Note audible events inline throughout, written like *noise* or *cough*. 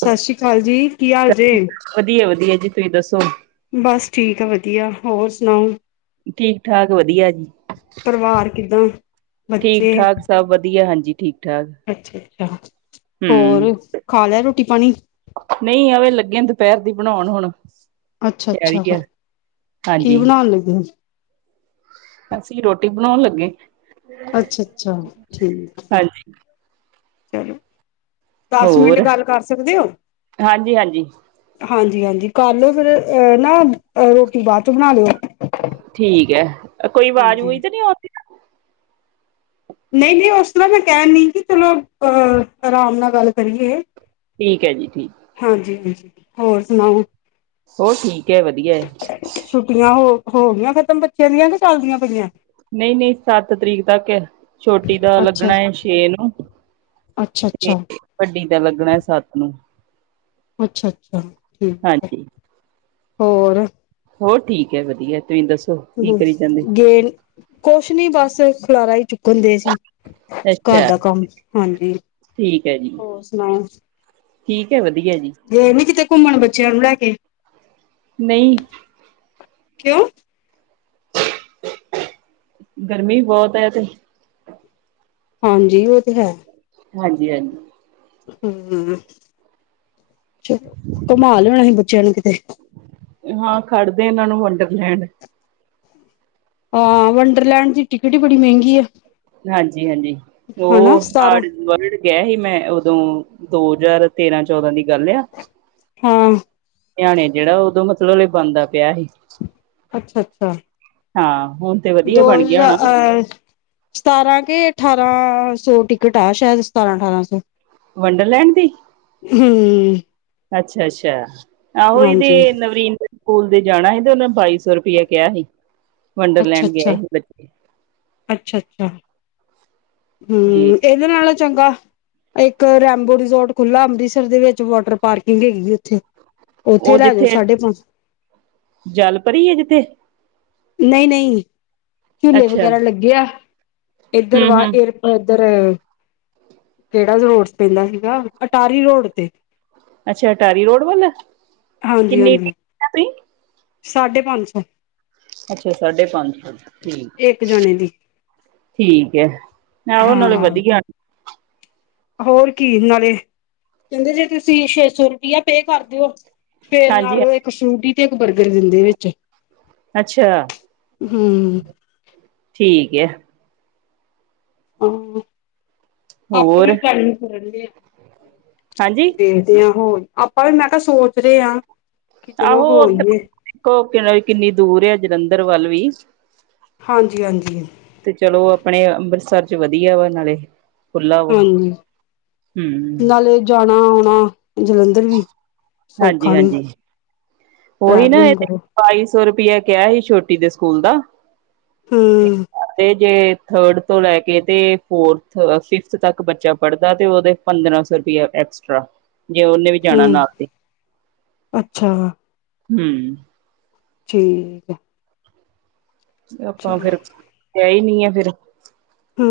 ਸਤਿ ਸ੍ਰੀ ਕਾਲ ਜੀ ਕੀ ਹਾਲ ਜੇ ਵਧੀਆ ਵਧੀਆ ਜੀ ਤੁਸੀਂ ਦੱਸੋ। ਬਸ ਠੀਕ ਆ ਵਧੀਆ ਹੋਰ ਸੁਣਾਓ। ਠੀਕ ਠਾਕ ਵਧੀਆ ਪਰਿਵਾਰ ਕਿੱਦਾਂ -ਬੱਚੇ ਜੀ ਠੀਕ। ਅੱਛਾ ਜੀ *inaudible* ਹੂੰ। ਨਈ ਆਵੇ ਲੱਗੇ ਆ ਦੁਪਿਆਰ ਦੀ- ਬਣਾਉਣ ਹੁਣ। ਅੱਛਾ -ਅੱਛਾ ਤਿਆਰੀ ਆ ਕੀ ਹਾਂਜੀ ਬਣਾਣ ਲੱਗੇ। ਅਸੀਂ ਰੋਟੀ ਬਣਾਉਣ ਲੱਗੇ। ਅੱਛਾ -ਅੱਛਾ ਠੀਕ। ਹਾਂਜੀ ਚਲੋ। ਦਸ ਮਿੰਟ ਹੋਰ ਗੱਲ ਕਰ ਸਕਦੇ ਹੋ -ਹਾਂਜੀ ਹਾਂਜੀ। ਹਾਂਜੀ -ਹਾਂਜੀ ਕਰ ਫਿਰ ਏ ਨਾ ਰੋਟੀ ਬਾਦ 'ਚੋ ਬਣਾ ਲਿਓ। ਠੀਕ ਐ। ਕੋਈ ਆਵਾਜ਼ ਹਾਂਜੀ ਅਵੂਜ ਤੇ ਨੀ ਔਂਦੀ। ਨਈ -ਨਈ ਉਸ ਤਰ੍ਹਾਂ ਮੈਂ ਕੈਣ ਦੀ ਸੀ ਤਲੋ ਅਹ ਆਰਾਮ ਨਾਲ- ਗੱਲ ਕਰੀਏ ਠੀਕ ਹੈ ਜੀ ਠੀਕ ।ਹਾਂਜੀ -ਹਾਂਜੀ। ਹੋਰ ਸੁਣਾਓ। ਹੋਰ ਠੀ- ਕਿਆ ਵਧੀਆ ਏ। ਛੁੱਟੀਆਂ ਹੋ ਹੋ ਗਈਆਂ ਖ਼ਤਮ ਬੱਚਿਆਂ ਦੀਆਂ ਕਿ ਚਲਦੀਆਂ ਪਈ ਐ ਨਈ -ਨਈ ਸੱਤ ਤਰੀਕ ਤੱਕ ਆ ।ਛੋਟੀ ਦਾ ਅੱਛਾ, ਲੱਗਣਾ ਏ ਛੇ ਨੂੰ। ਅੱਛਾ, ਤੇ ਅੱਛਾ। ਵੱਡੀ ਦਾ ਲੱਗਣਾ ਏ ਸੱਤ ਨੂੰ। ਅੱਛਾ -ਅੱਛਾ ਠੀਕ ਐ। ਹਾਂਜੀ ਹੋਰ ਹੋਰ ਠੀਕ ਐ ਵਧੀਆ। ਤੁਸੀਂ ਦੱਸੋ ਕੀ ਕਰੀ ਜਾਂਨੇ? ਗੇ ਕੁਛ ਨੀ ਬਸ ਏ ਖਲਾਰਾ ਈ ਚੁੱਕ- ਹੁੰਦੇ ਸੀ ।ਘਰ ਅੱਛਾ ਦਾ ਕੰਮ ਹਾਂਜੀ ਠੀਕ ਹੈ ਜੀ ।ਹੋਰ ਸੁਣਾਓ ਠੀਕ ਐ ਵਧੀ- ਗਏ ਨੀ ਕਿਤੇ? ਘੁੰਮਣ ਬੱਚਿਆਂ ਨੂੰ ਲੈ ਕੇ। ਨਈਂ। ਕਿਉਂ? ਗਰਮੀ ਬੋਤ ਐ ਤੇ। ਹਾਂਜੀ ਓ ਤੇ ਹੈ। ਹਾਂਜੀ -ਹਾਂਜੀ। ਹੂੰਅ ਚਲੋ -ਘੁਮਾ ਲਿਆਣਾ ਸੀ ਬੱਚਿਆਂ ਨੂੰ ਕਿਤੇ। ਹਾਂ ਖੜਦੇ ਇਹਨਾਂ ਨੂੰ ਵੰਡਰਲੈਂਡ ਹਾਂ ਵੰਡਰਲੈਂਡ ਦੀ ਟਿਕਟ ਹੀ ਬੜੀ ਮਹਿੰਗੀ ਆ। ਹਾਂਜੀ ਹਾਂਜੀ ਉਹ ਸਤਾਰਾਂ ਹਡ ਵਰਡ ਗਿਆ ਸੀ ਮੈਂ ਜਦੋਂ ਦੋ ਹਜ਼ਾਰ ਤੇਰਾਂ ਚੌਦਾਂ ਦੀ ਗੱਲ ਆ। ਹਾਂ। ਹਰਿਆਣੇ ਜਿਹੜਾ ਉਦੋਂ ਮਤਲਬ ਇਹ ਬਣਦਾ ਪਿਆ ਸੀ। ਅੱਛਾ ਅੱਛਾ ਹਾਂ ਹੁਣ ਤੇ ਵਧੀਆ ਦੋ ਬਣ ਗਿਆ ਹੋਣਾ ਹਜ਼ਾਰ। ਸਤਾਰਾਂ ਕੇ ਅਠਾਰਾਂ ਸੌ ਟਿਕਟ ਆ ਸ਼ਾਇਦ ਸਤਾਰਾਂ ਅਠਾਰਾਂ ਸੌ। ਵੰਡਰਲੈਂਡ ਦੀ ਹਮ। ਅੱਛਾ ਅੱਛਾ। ਆਹੋ ਹਾਂਜੀ ਇਹਨਾਂ ਵ ਸਕੂਲ ਦੇ ਜਾਣਾ ਸੀ ਤੇ ਉਹਨੇ ਬਾਈ ਸੌ ਰੁਪਇਆ ਕਿਹਾ ਸੀ। ਅੱਛਾ ਵੰਡਰਲੈਂਡ ਗਿਆ ਅੱਛਾ ਸੀ ਬੱਚੇ ਅੱਛਾ ਅੱਛਾ। ਤੇ ਹਮ ਇਹਦੇ ਨਾਲੋਂ ਚੰਗਾ ਇੱਕ ਰੈਬੋ ਰਿਜੋਰਟ ਖੁੱਲ੍ਹਲਾ ਅੰਮ੍ਰਿਤਸਰ ਦੇ ਵਿੱਚ ਵਾਟਰ ਪਾਰਕਿੰਗ ਹੈਗੀ ਉੱਥੇ ਉੱਥੇ ਉਹ ਲੈ ਜਾਓ ਜਿੱਥੇ ਸਾਢੇ ਪੰਜ ਜਲ ਪਰੀ ਹੈ ਜਿੱਥੇ ਨਹੀਂ ਨਹੀਂ। ਝੂਲੇ ਅੱਛਾ ਵਗੈਰਾ ਲੱਗੇ ਆ। ਇੱਧਰ ਹਮ ਵਾਹ ਹਮ ਇਧਰ ਕਿਹੜਾ ਰੋਡ ਪੈਂਦਾ ਸੀਗਾ ਅਟਾਰੀ ਰੋਡ ਤੇ ਅੱਛਾ ਅਟਾਰੀ ਰੋਡ ਵਾਲਾ। ਹਾਂਜੀ ਹਾਂਜੀ। ਸਾਢੇ ਪੰਜ ਸੌ। ਅੱਛਾ ਸਾਢੇ ਪੰਜ। ਠੀਕ ਇੱਕ ਜਣੇ ਦੀ ਠੀਕ ਹੈ। ਆ ਉਹ ਨਾਲੇ ਹਾਂ ਵਧੀਆ ਹੋਰ ਕੀ ਨਾਲੇ ਕਹਿੰਦੇ ਜੇ ਤੁਸੀਂ ਛੇ ਸੌ ਰੁਪਇਆ ਪੇ ਕਰ ਦਿਓ ਫੇਰ ਹਾਂਜੀ ਨਾਲ ਉਹ ਇੱਕ ਸੂਟੀ ਬ। ਗਰ ਦਿੰਦੇ ਵਿੱਚ ਅੱਛਾ ਹਮ ਠੀਕ ਹੈ। *unintelligible* ਪਾਪਾ ਹੋਰ ਵੀ *unintelligible* ਕਰਨਗੇ ਹਾਂਜੀ ਤੇ-ਤੇ ਹੋਰ ਆਪਾਂ ਵੀ ਮੈਂ ਕਾ ਸੋਚ ਰੇ ਅਤ ਆਹੋ ਓਧ ਕ ਕਿੰਨੀ ਦੂਰ ਐ ਜਲੰਧਰ ਵੱਲ ਵੀ ਵੀ ਹਾਂਜੀ-ਹਾਂਜੀ ਤੇ ਚਲੋ ਆਪਣੇ ਅੰਮ੍ਰਿਤਸਰ ਚ ਵਧੀਆ ਵਾ ਨਾਲੇ ਖੁੱਲਾ ਵਾ ਹਾਂਜੀ ਹਮ ਨਾਲੇ ਜਾਣਾ। ਆ ਜਲੰਧਰ ਵੀ ਹਾਂਜੀ ਸੌਖਾ ਨੀ ਹਾਂਜੀ ਟਰੈਵਲਿੰਗ ਕਰੋ। ਸੋ ਰੁਪਇਆ ਕਿਆ ਸੀ ਛੋਟੀ ਦੇ ਸਕੂਲ ਦਾ ਹੂੰ ਕੇ ਥਰਡ ਤੋਂ ਲੈ ਕੇ ਤੇ ਫੋਰਥ ਫਿਫਥ ਤੱਕ ਬੱਚਾ ਪੜ੍ਹਦਾ ਤੇ ਓਦੇ ਪੰਦਰਾਂ ਸੌ ਰੁਪਇਆ ਐਕਸਟਰਾ ਜੇ ਓਨੇ ਵੀ ਜਾਣਾ ਹਮ ਨਾ ਤੇ ਅੱਛਾ ਹੂੰ ਠੀਕ ਐ ਆਪਾਂ ਫਿਰ ਹੈ ਈ ਨੀ ਆ ਫਿਰ ਹੂੰ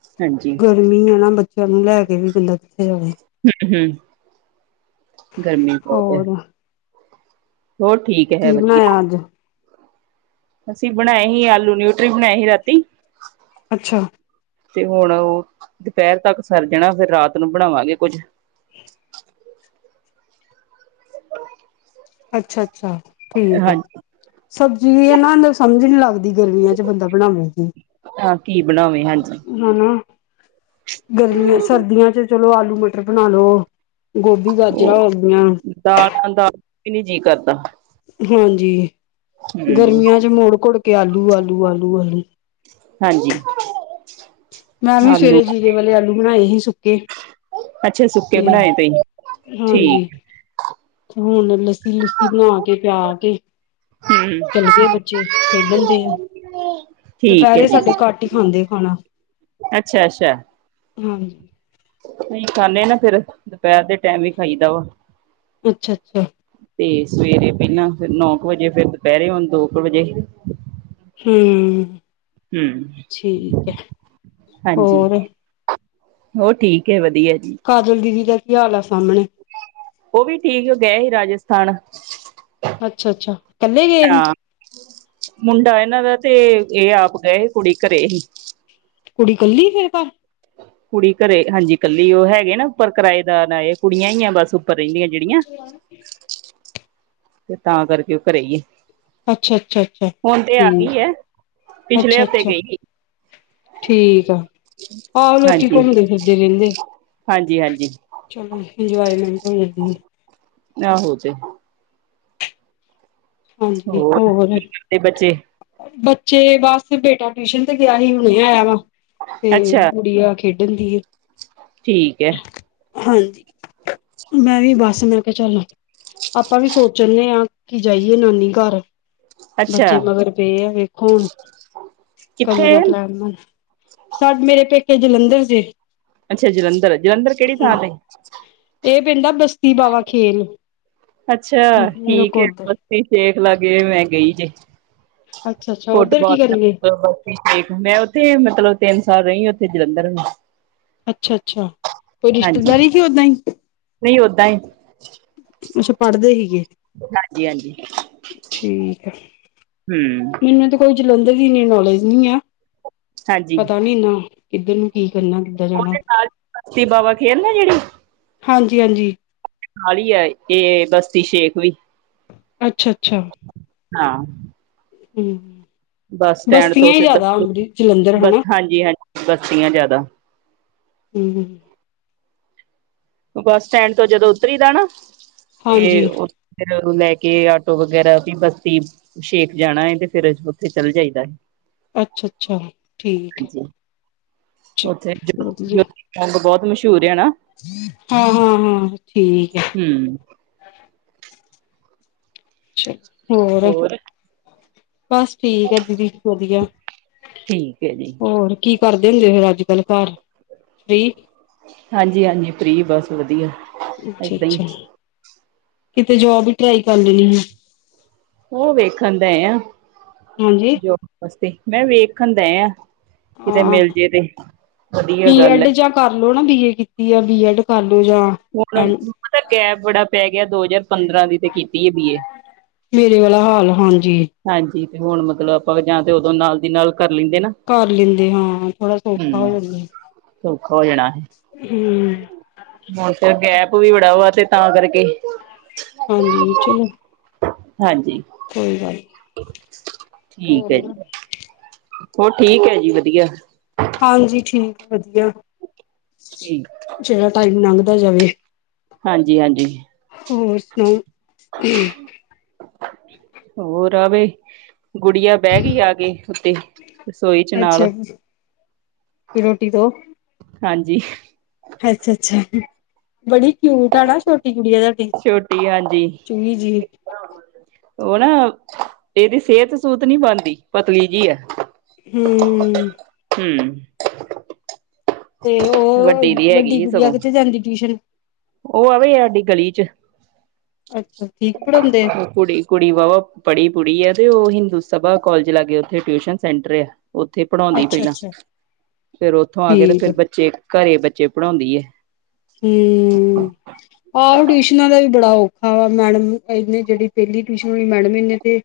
ਹਾਂਜੀ ਗਰਮੀ ਐ ਨਾ ਬੱਚਾ ਨੂੰ ਲੈ ਕੇ ਵੀ ਬੰਦਾ ਕਿੱਥੇ ਜਾਵੇ ਹੂੰ-ਹੂੰ ਗਰਮੀ ਬੋਤ ਐ ਹੋਰ ਹੋਰ ਠੀਕ ਹੈ ਕੀ ਵਧੀਆ ਬਣਾਇਆ ਅੱਜ ਅਸੀਂ ਬਣਾਏ ਸੀ ਆਲੂ ਨਿਊਟਰੀ ਬਣਾਏ ਸੀ ਰਾਤੀ ਅੱਛਾ। ਤੇ ਹੁਣ ਓ ਦੁਪੇਰ ਤੱਕ ਸਰ ਜਾਣਾ ਫਿਰ ਰਾਤ ਨੂੰ ਬਣਾਵਾਂਗੇ ਕੁੱਝ ਅੱਛਾ । ਅੱਛਾ ਠੀਕ ਐ ਹਾਂਜੀ ਸਬਜ਼ੀ ਵੀ ਐ ਨਾ ਸਮਝ ਨੀ ਲੱਗਦੀ ਗਰਮੀਆਂ ਚ ਬੰਦਾ ਬਣਾਵੇਗੀ ਹਾਂ ਬਣਾਵੇ ਹਾਂਜੀ ਕੀ ਹਨਾਂ ਗਰਮੀਆਂ ਸਰਦੀਆਂ ਚ ਚਲੋ ਆਲੂ ਮਟਰ ਬਣਾ ਲੋ। ਗੋਭੀ ਗਾਜਰਾਂ ਹੋ ਗਿਆਂ ਦਾਲਾਂ ਦਾ ਵੀ ਨੀ ਜੀਅ ਕਰਦਾ। ਹਾਂਜੀ ਹੂੰ ਗਰਮੀਆਂ 'ਚ ਮੁੜ ਕੂੜ ਕੇ ਆਲੂ ਲੂ-ਆਲੂ-ਆਲੂ-ਆਲੂ ਹਾਂਜੀ ਮੈਂ ਵੀ ਆਲੂ ਸਵੇਰੇ ਜੀਰੇ ਵਾਲੇ ਆਲੂ ਬਣਾਏ ਹੀ ਸੁੱਕ ਕਿ ਅੱਛਾ ਸੁੱਕੇ ਬਣਾਏ ਪਏ ਹਾਂਜੀ ਠੀਕ ਹੁਣ ਲੱਸੀ ਲੁੱਸੀ ਬਣਾ ਕੇ ਪਿਆ ਕੇ *inaudible* ਚੱਲ ਗਏ ਬੱਚੇ ਖੇਡਣ ਦੇ ਆ ਠੀਕ ਹੈ ਦੁਪਹਿਰੇ ਜੀ ਸਾਡੇ ਘੱਟ ਹੀ ਖਾਂਦੇ ਖਾਣਾ ਅੱਛਾ-ਅੱਛਾ ਹਾਂਜੀ ਨਹੀਂ ਖਾਂਦੇ ਨਾ ਫੇਰ ਦੁਪਹਿਰ ਦੇ ਟਾਈਮ ਹੀ ਖਾਈਦਾ ਵਾ ਅੱਛਾ ਅੱਛਾ ਤੇ ਸਵੇਰੇ ਪਹਿਲਾਂ ਫ ਨੌ ਕੁ ਵਜੇ ਫੇਰ ਦੁਪਹਿਰੇ ਹੁਣ ਦੋ ਕੁ ਵਜੇ ਹੂੰ ਹੂੰ ਠੀਕ ਹੈ ਹੋਰ ਹੋ ਠੀਕ ਹੈ ਵਧੀਆ ਜੀ ਕਾਜਲ ਦੀਦੀ ਦਾ ਕੀ ਹਾਲ ਆ ਸਾਹਮਣੇ ਉਹ ਵੀ ਠੀਕ ਉਹ ਗਏ ਸੀ ਰਾਜਸਥਾਨ ਅੱਛਾ-ਅੱਛਾ ਇਕੱਲੇ ਗਏ ਹੀ। ਹਾਂ ਮੁੰਡਾ ਇਹਨਾਂ ਦਾ ਤੇ ਇਹ ਆਪ ਗਏ ਹੀ ਕੁੜੀ ਘਰੇ ਹੀ ਕੁੜੀ ਕੱਲੀ ਫਿਰ ਤਾਂ ਕੁੜੀ ਘਰੇ ਹਾਂਜੀ ਕੱਲੀ ਉਹ ਹੈਗੇ ਨਾ ਉੱਪਰ ਕਿਰਾਏਦਾਰ ਆਏ ਕੁੜੀਆਂ ਹੀ ਆ ਬਸ ਉ ਰਹਿੰਦੀਆਂ ਜਿਹੜੀਆਂ ਅੱਛਾ ਤੇ ਤਾਂ ਕਰਕੇ ਉਹ ਘਰੇ ਹੀ ਹੈ। ਅੱਛਾ ਅੱਛਾ ਹੁਣ ਤੇ ਆ ਠੀਕ ਗਈ ਹੈ ਪਿਛਲੇ ਅੱਛਾ ਹਫ਼ਤੇ ਅੱਛਾ ਗਈ ਹੀ। ਠੀਕ ਆ ਆਓ ਲੋਕੀ ਘੁੰਮਦੇ ਫਿਰਦੇ ਰਹਿੰਦੇ ਹਾਂਜੀ-ਹਾਂਜੀ *inaudible* ਹੂੰ ਨਾ ਹੋ ਜੇ ਹਾਂਜੀ ਹੋਰ ਕੀ ਕਰਦੇ ਬੱਚੇ ਚੇ ਬਸ ਬੇਟਾ ਟਿਊਸ਼ਨ ਤੇ ਗਿਆ ਸੀ ਹੁਣੇ ਆਇਆ ਵਾ ਤੇ ਅੱਛਾ ਗੁੜਿਆ ਖੇਡਾਂਦੀ ਏ। ਠੀਕ ਐ। ਹਾਂਜੀ ਮੈਂ ਵੀ ਬਸ ਮੈਂ ਕਿਹਾ ਚੱਲ ਆਪਾਂ ਵੀ ਸੋਚਣਦੇ ਹਾਂ ਕਿ ਜਾਈਏ ਨਾਨੀ ''ਘਰ ਅੱਛਾ ''ਬੱਚੇ ਮਗਰ ਪਏ ਆ, ਵੇਖੋ, ਹੁਣ ਕਦੋਂ ਕਿੱਥੇ ਦਾ ਪਲੈਨ। ਸਾਡ''ਮੇਰੇ ਪੇਕੇ ਜਲੰਧਰ ਜੇ। ਅੱਛਾ। ਜਲੰਧਰ-ਜਲੰਧਰ ਕਿਹੜੀ ਹੂੰ ਥਾਂ 'ਤੇ? ਇਹ ਪਿੰਡ ਆ, ਬਸਤੀ ਬਾਵਾ ਖੇਲ। ਅੱਛਾ! ਠੀਕ ਏ ਨਕੋਦਰ ਦੇਖ ਲਾਂਗੇ ''ਮੈਂ ਗਈ ਜੇ। ਅੱਛਾ ਅੱਛਾ ਉੱਧਰ ਕੀ ਫੁੱਟਬਾਲ ਕਰਨਗੇ ਤੱਕ ''ਮੈਂ ਉੱਥੇ, ਮਤਲਬ, ਤਿੰਨ ਸਾਲ ਰਹੀ। ਜਲੰਧਰ ਅੱਛਾ- ਅੱਛਾ। ਕੋਈ ਹਾਂਜੀ ਰਿਸ਼ਤੇਦਾਰੀ ਕੀ ਓਹਦਾ ਈਂ? ਨਹੀਂ ਓਦਾਂ ਹੀ ਅੱਛਾ, ਪੜ੍ਹਦੇ ਸੀਗੇ। ਹਾਂਜੀ ਠੀਕ ਐ। ਹੂੰ। ''ਜਲੰਧਰ ਦੀ ਇੰਨੀ ਨੌਲੇਜ ਨਹੀਂ ਆ। ਹਾਂਜੀ। ਪਤਾ ਨੀ ਨਾ ਕਿੱਧਰ ਨੂੰ ਕੀ ਕਰਨਾ ਕਿੱਦਾਂ ਜਾਣਾ ਉਹਦੇ ਨਾਲ ਬਸਤੀ ਬਾਵਾ ਖੇਲ ਨਾ, ਜਿਹੜੀ। ਹਾਂਜੀ- ਹਾਂਜੀ। ਨਾਲ ਹੀ ਹੈ, ਇਹ ਬਸਤੀ ਸ਼ੇਖ ਵੀ। ਅੱਛਾ -ਅੱਛਾ। ਹਾਂ। ਹੂੰ। ਬੱਸ ਸਟੈਂਡ ਤੋਂ 'ਬਸਤੀਆਂ ਹੀ ਜ਼ਿਆਦਾ ਸਿੱਧਾ ਹੁੰਦੀਆਂ, ਜਲੰਧਰ ਬਸ ਹਨਾ। ਹਾਂਜੀ ਹਾਂਜੀ ਬਸਤੀਆਂ ਜ਼ਿਆਦਾ। ਹੂੰ, ਹੂੰ। ਬੱਸ ਸਟੈਂਡ ਤੋਂ, ਜਦੋਂ ਉਤਰੀਦਾ ਨਾ। ਇਹ ਹਾਂਜੀ ''ਉਹਨੂੰ ਫੇਰ ਲੈਕੇ ਕਿ, ਆਟੋ ਵਗੈਰਾ ਵੀ ਬਸਤੀ ਸ਼ੇਖ ਜਾਣਾ ਹੈ ਤੇ, ਫੇਰ ਉੱਥੇ ਚਲ ਜਾਈਦਾ ਏ। ਅੱਛਾ ਅੱਛਾ ਠੀਕ ਜੀ। ਹੈ ਉੱਥੇ ਜੋ ਵਧੀਆ ਜੋਤੀਗ ਬਹੁਤ ਮਸ਼ਹੂਰ ਆ ਨਾ? ਹਾਂ, ਹਾਂ, ਹਾ, ਠੀਕ ਐ। ਹਮ ਅੱਛਾ ਹੋਰ? ਬੱਸ ਠੀਕ ਐ। ਦੀਦੀ, ਵਧੀਆ। ਠੀਕ ਹੈ ਜੀ ਹੋਰ ਕੀ ਕਰਦੇ ਹੁੰਦੇ ਫਿਰ? ਕਲਕਾਰ -ਈ ਹਾਂਜੀ -ਹਾਂਜੀ। ਫ੍ਰੀ ਬੱਸ, ਵਧੀਆ। ਅੱਛਾ ਏਦਾਂ ਹੀ ਅੱਛਾ ਕਿਤੇ ਜੋਬ ਹੀ ਟਰਾਈ ਕਰ ਲੈਣੀ ਹੈ ਉਹ ਵੇਖਣ ਦਾ ਆ ਹਾਂਜੀ ਜੋ ਵਾਸਤੇ ਮੈਂ ਵੇਖਣ ਦਾ ਆ ਕਿਤੇ ਮਿਲ ਆਹ ਜੇ ਤੇ ਵਧੀਆ ਗੱਲ ਹੈ ਬੀਐਡ ਜਾਂ ਕਰਲੋ ਨਾ ਬੀਏ ਕੀਤੀ ਜਾਂ ਬੀਐਡ ਕਰ ਲੋ। ਹੁਣ ਦਾ ਗੈਬ ਬੜਾ ਪੈ ਗਿਆ। ਦੋ ਹਜ਼ਾਰ ਪੰਦਰਾਂ ਦੀ ਤੇ ਹੈ ਬੀਏ ਮੇਰੇ ਵਾਲਾ ਹਾਲ ਹਾਂਜੀ। ਹਾਂਜੀ ਹੁਣ ਮਤਲਬ ਆਪਾਂ ਜਾਂ ਤੇ ਉਦੋਂ ਨਾਲ ਦੀ ਨਾਲ ਕਰ ਲੈਂਦੇ ਨਾ ਕਰ ਲੈਂਦੇ ਹਾਂ ਥੋੜਾ ਸੌਖਾ ਹਮ ਹੋ ਜਾਂਦਾ। ਸੌਖਾ ਹੋ ਜਾਣਾ ਹੀ। ਹਮ। ਹੁਣ ਫਿਰ ਗੈਪ ਵੀ ਬੜਾ ਵਾ ਤੇ ਤਾਂ ਕਰਕੇ ਹਾਂਜੀ ਚਲੋ। ਹਾਂਜੀ। ਕੋਈ ਗੱਲ ਨੀ। ਠੀਕ ਹੋਰ ਹੈ ਜੀ। ਹੋਰ ਠੀਕ ਹੈ ਜੀ ਵਧੀਆ। ਹਾਂਜੀ ਠੀਕ ਆ। ਵਧੀਆ ਠੀਕ ਜਿਹੜਾ ਟਾਈਮ ਲੰਘ ਜਾਵੇ। ਹਾਂਜੀ ਹਾਂਜੀ ਹੋਰ ਸੁਣਾਓ ਹੋਰ? ਰਰਾਵੇ। ਗੁੜੀਆ ਬਹਿ ਗਈ ਆ ਕੇ ਉੱਥੇ ਰਸੋਈ ਚ ਨਾਲ ਅੱਛਾ ਰੋਟੀ ਤੋਂ ਹਾਂਜੀ। ਅੱਛਾ ਅੱਛਾ ਬੜੀ ਕਿਉਟ ਆ ਨਾ ਛੋਟੀ ਕੁੜੀ ਦਾ। ਛੋਟੀ ਹਾਂਜੀ। ਉਹ ਨਾ ਇਹਦੀ ਸਿਹਤ ਸੂਹਤ ਨੀ ਬਣਦੀ ਪਤਲੀ ਜਿ ਹੈ। ਹਮ। ਤੇ ਉਹ ਦੀ ਹੈਗੀ ਵੱਡੀ ਸੀ ਕੁੜੀ ਆ ਸਗੋਂ ਕਿਤੇ ਜਾਂਦੀ ਟਿਊਸ਼ਨ? ਉਹ ਆਵੇ ਸਾਡੀ ਗਲੀ ਚ ਅੱਛਾ ਠੀਕ ਪੜ੍ਹਾਉਂਦੇ ਕੁੜੀ ਕੁੜੀ ਵਵਾ ਪੜੀ ਪੁੜੀ ਆ। ਉਹ ਹਿੰਦੂ ਸਭਾ ਕੋਲਜ ਲਾਗੇ ਉੱਥੇ ਟਿਊਸ਼ਨ ਸੈਂਟਰ ਆ। ਉੱਥੇ ਪੜ੍ਹਾਉਂਦੀ ਅੱਛਾ ਪਹਿਲਾਂ ਅੱਛਾ ਫੇਰ ਉੱਥੋਂ ਆ ਕੇ ਤੇ ਠੀਕ ਫੇਰ ਬੱਚੇ ਘਰੇ ਚੇਪੜਾ ਹੁੰਦੀ ਏ। ਹੂੰ ਮ ਆਹੋ ਟਿਊਸ਼ਨਾਂ ਦਾ ਵੀ। ਬੜਾ ਔਖਾ ਵਾ ਮੈਡਮ ਇਹਨੇ ਜਿਹੜੀ ਪਹਿਲੀ ਟਿਊਸ਼ਨ ਮੈਡਮ ਇਹਨੇ ਤੇ।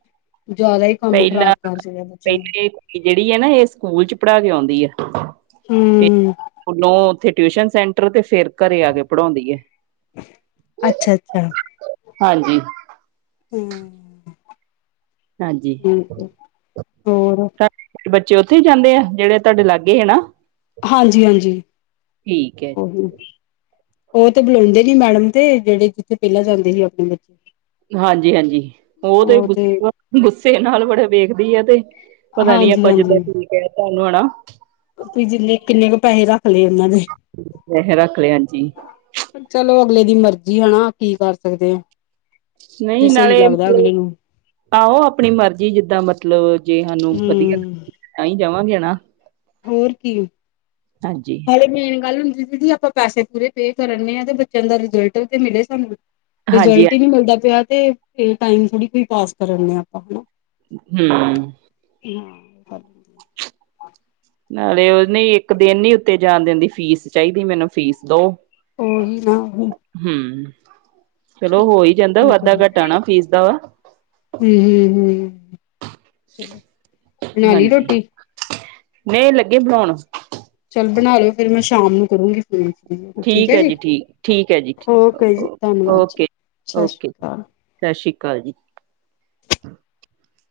ਜ਼ਿਆਦਾ ਹੀ ਕੰਮ ਪਹਿਲਾਂ ਖ਼ਰਾਬ ਕਰ ਛੱਡਿਆ ਬੱਚਿਆਂ ਨੂੰ ਪਹਿਲੇ ਕੁੀ ਜਿਹੜੀ ਹੈ ਨਾ ਇਹ ਸਕੂਲ ਚ ਪੜ੍ਹਾ ਕੇ ਆਉਂਦੀ। *unintelligible* ਹੂੰ ਹੁਣ ਉਹ ਉੱਥੇ। ਟਿਊਸ਼ਨ ਸੈਂਟਰ ਤੇ ਫਿਰ। ਘਰੇ ਆ ਕੇ ਪੜ੍ਹਾਉਂਦੀ ਹੈ। ਅੱਛਾ ਅੱਛਾ ਹਾਂਜੀ। ਹੂੰ। ਹਾਂਜੀ ਠੀਕ ਹੈ ਹੋਰ। ਤੁਹਾਡੇ ਬੱਚੇ ਉੱਥੇ ਹੀ ਜਾਂਦੇ ਆ ਜਿਹੜੇ ਤੁਹਾਡੇ ਲਾਗੇ ਹੈ ਨਾ। ਹਾਂਜੀ-ਹਾਂਜੀ ਠੀਕ ਹੈ। ਉਹੀ। ਉਹ ਤੇ ਬੁਲਾਉਂਦੇ ਨੀ ਮੈਡਮ ਤੇ ਜਿਹੜੇ ਜਿੱਥੇ ਪਹਿਲਾਂ ਜਾਂਦੇ ਸੀ ਆਪਣੀ ਬੱਚੇ। ਹਾਂਜੀ-ਹਾਂਜੀ ਉਹ ਤੇ ਗੁੱਸ ਗੁੱਸੇ ਨਾਲ ਬੜੇ ਵੇਖਦੀ ਆ ਤੇ ਪਤਾ ਨੀ ਹਾਂਜੀ ਆਪਾਂ ਜਿੱਦਾਂ ਠੀਕ ਹੈ। *unintelligible* ਤੁ ਜਿੰਨੇ ਕਿੰਨੇ ਕੁ ਪੈਹੇ ਰੱਖ ਲਏ? ਵੈਸੇ ਰੱਖ ਲਿਆ ਜੀ ਚਲੋ। ਅਗਲੇ ਦੀ ਮਰਜੀ ਹੈ ਨਾ ਕੀ ਕਰ ਸਕਦੇ ਆ। ਜੇ ਨਹੀਂ ਸਹੀ ਨਾਲੇ ਲੱਗਦਾ ਮਤਲਬ ਅਗਲੇ ਨੂੰ ਆਹੋ ਆਪਣੀ ਮਰਜੀ ਜਿੱਦਾਂ ਮਤਲਬ ਜੇ ਸਾਨੂੰ ਵਧੀਆ ਹਮ ਤਾਂ ਹੀ ਜਾਵਾਂਗੇ ਨਾ। ਹੋਰ ਕੀ ਹਾਂਜੀ ਹਾਲੇ ਮੇਨ ਗੱਲ। ਕਿ ਦੀਦੀ ਆਪਾਂ ਪੈਸੇ ਪੂਰੇ ਪੇ ਕਰਨੇ ਆ ਤੇ ਬੱਚਿਆਂ ਦਾ ਰਿਜਲਟ ਤੇ ਮਿਲੇ ਸਾਨੂੰ। ਹਾਂਜੀ ਰਿਜ਼ਲਟ ਹੀ ਨੀ ਮਿਲਦਾ ਪਿਆ। ਤੇ ਟਾਈਮ ਥੋੜੀਈ ਪਾਸ ਕਰਨਦੇ ਆਪਾਂ ਹਨਾ। ਹੂੰ। ਹਾਂ। ਨਾਲੇ ਉਹਨੇ ਇੱਕ ਦਿਨ ਨ ਉੱਤੇ ਜਾਣ ਦੇਣ ਦੀ ਫੀਸ ਚਾਹੀਦੀ ਮੈਨੂੰ ਫੀਸ ਦੋ। ਉਹੀ ਨਾ ਹੁਣ। ਹਮ ਚਲੋ ਹੋ ਹੀ ਜਾਂਦਾ ਵਾਧਾ ਘੱਟਾ ਨਾ ਫੀਸ ਦਾ ਵਾ। ਹਮ ਹਮ ਹਮ ਚਲੋ ਬਨਾਲੀ ਹਾਂਜੀ ਰੋਟੀ? ਨਹੀਂ ਲੱਗੇ ਬਣਾਉਣ। ਚੱਲ ਬਣਾ ਲਓ ਫੇਿਰ ਮੈਂ ਸ਼ਾਮ ਨੂੰ ਕਰੂੰਗੀ। ਠੀਕ ਹੈ ਜੀ ਠੀਕ ਠੀਕ ਹੈ ਜੀ ਠੀਕ। ਓਕੇ ਜੀ ਓ- ਧੰਨਵਾਦ ਜੀ ਓਕੇ ਸਤਿ ਸ਼੍ਰੀ ਓਕੇ ਅਕਾਲ। *unintelligible*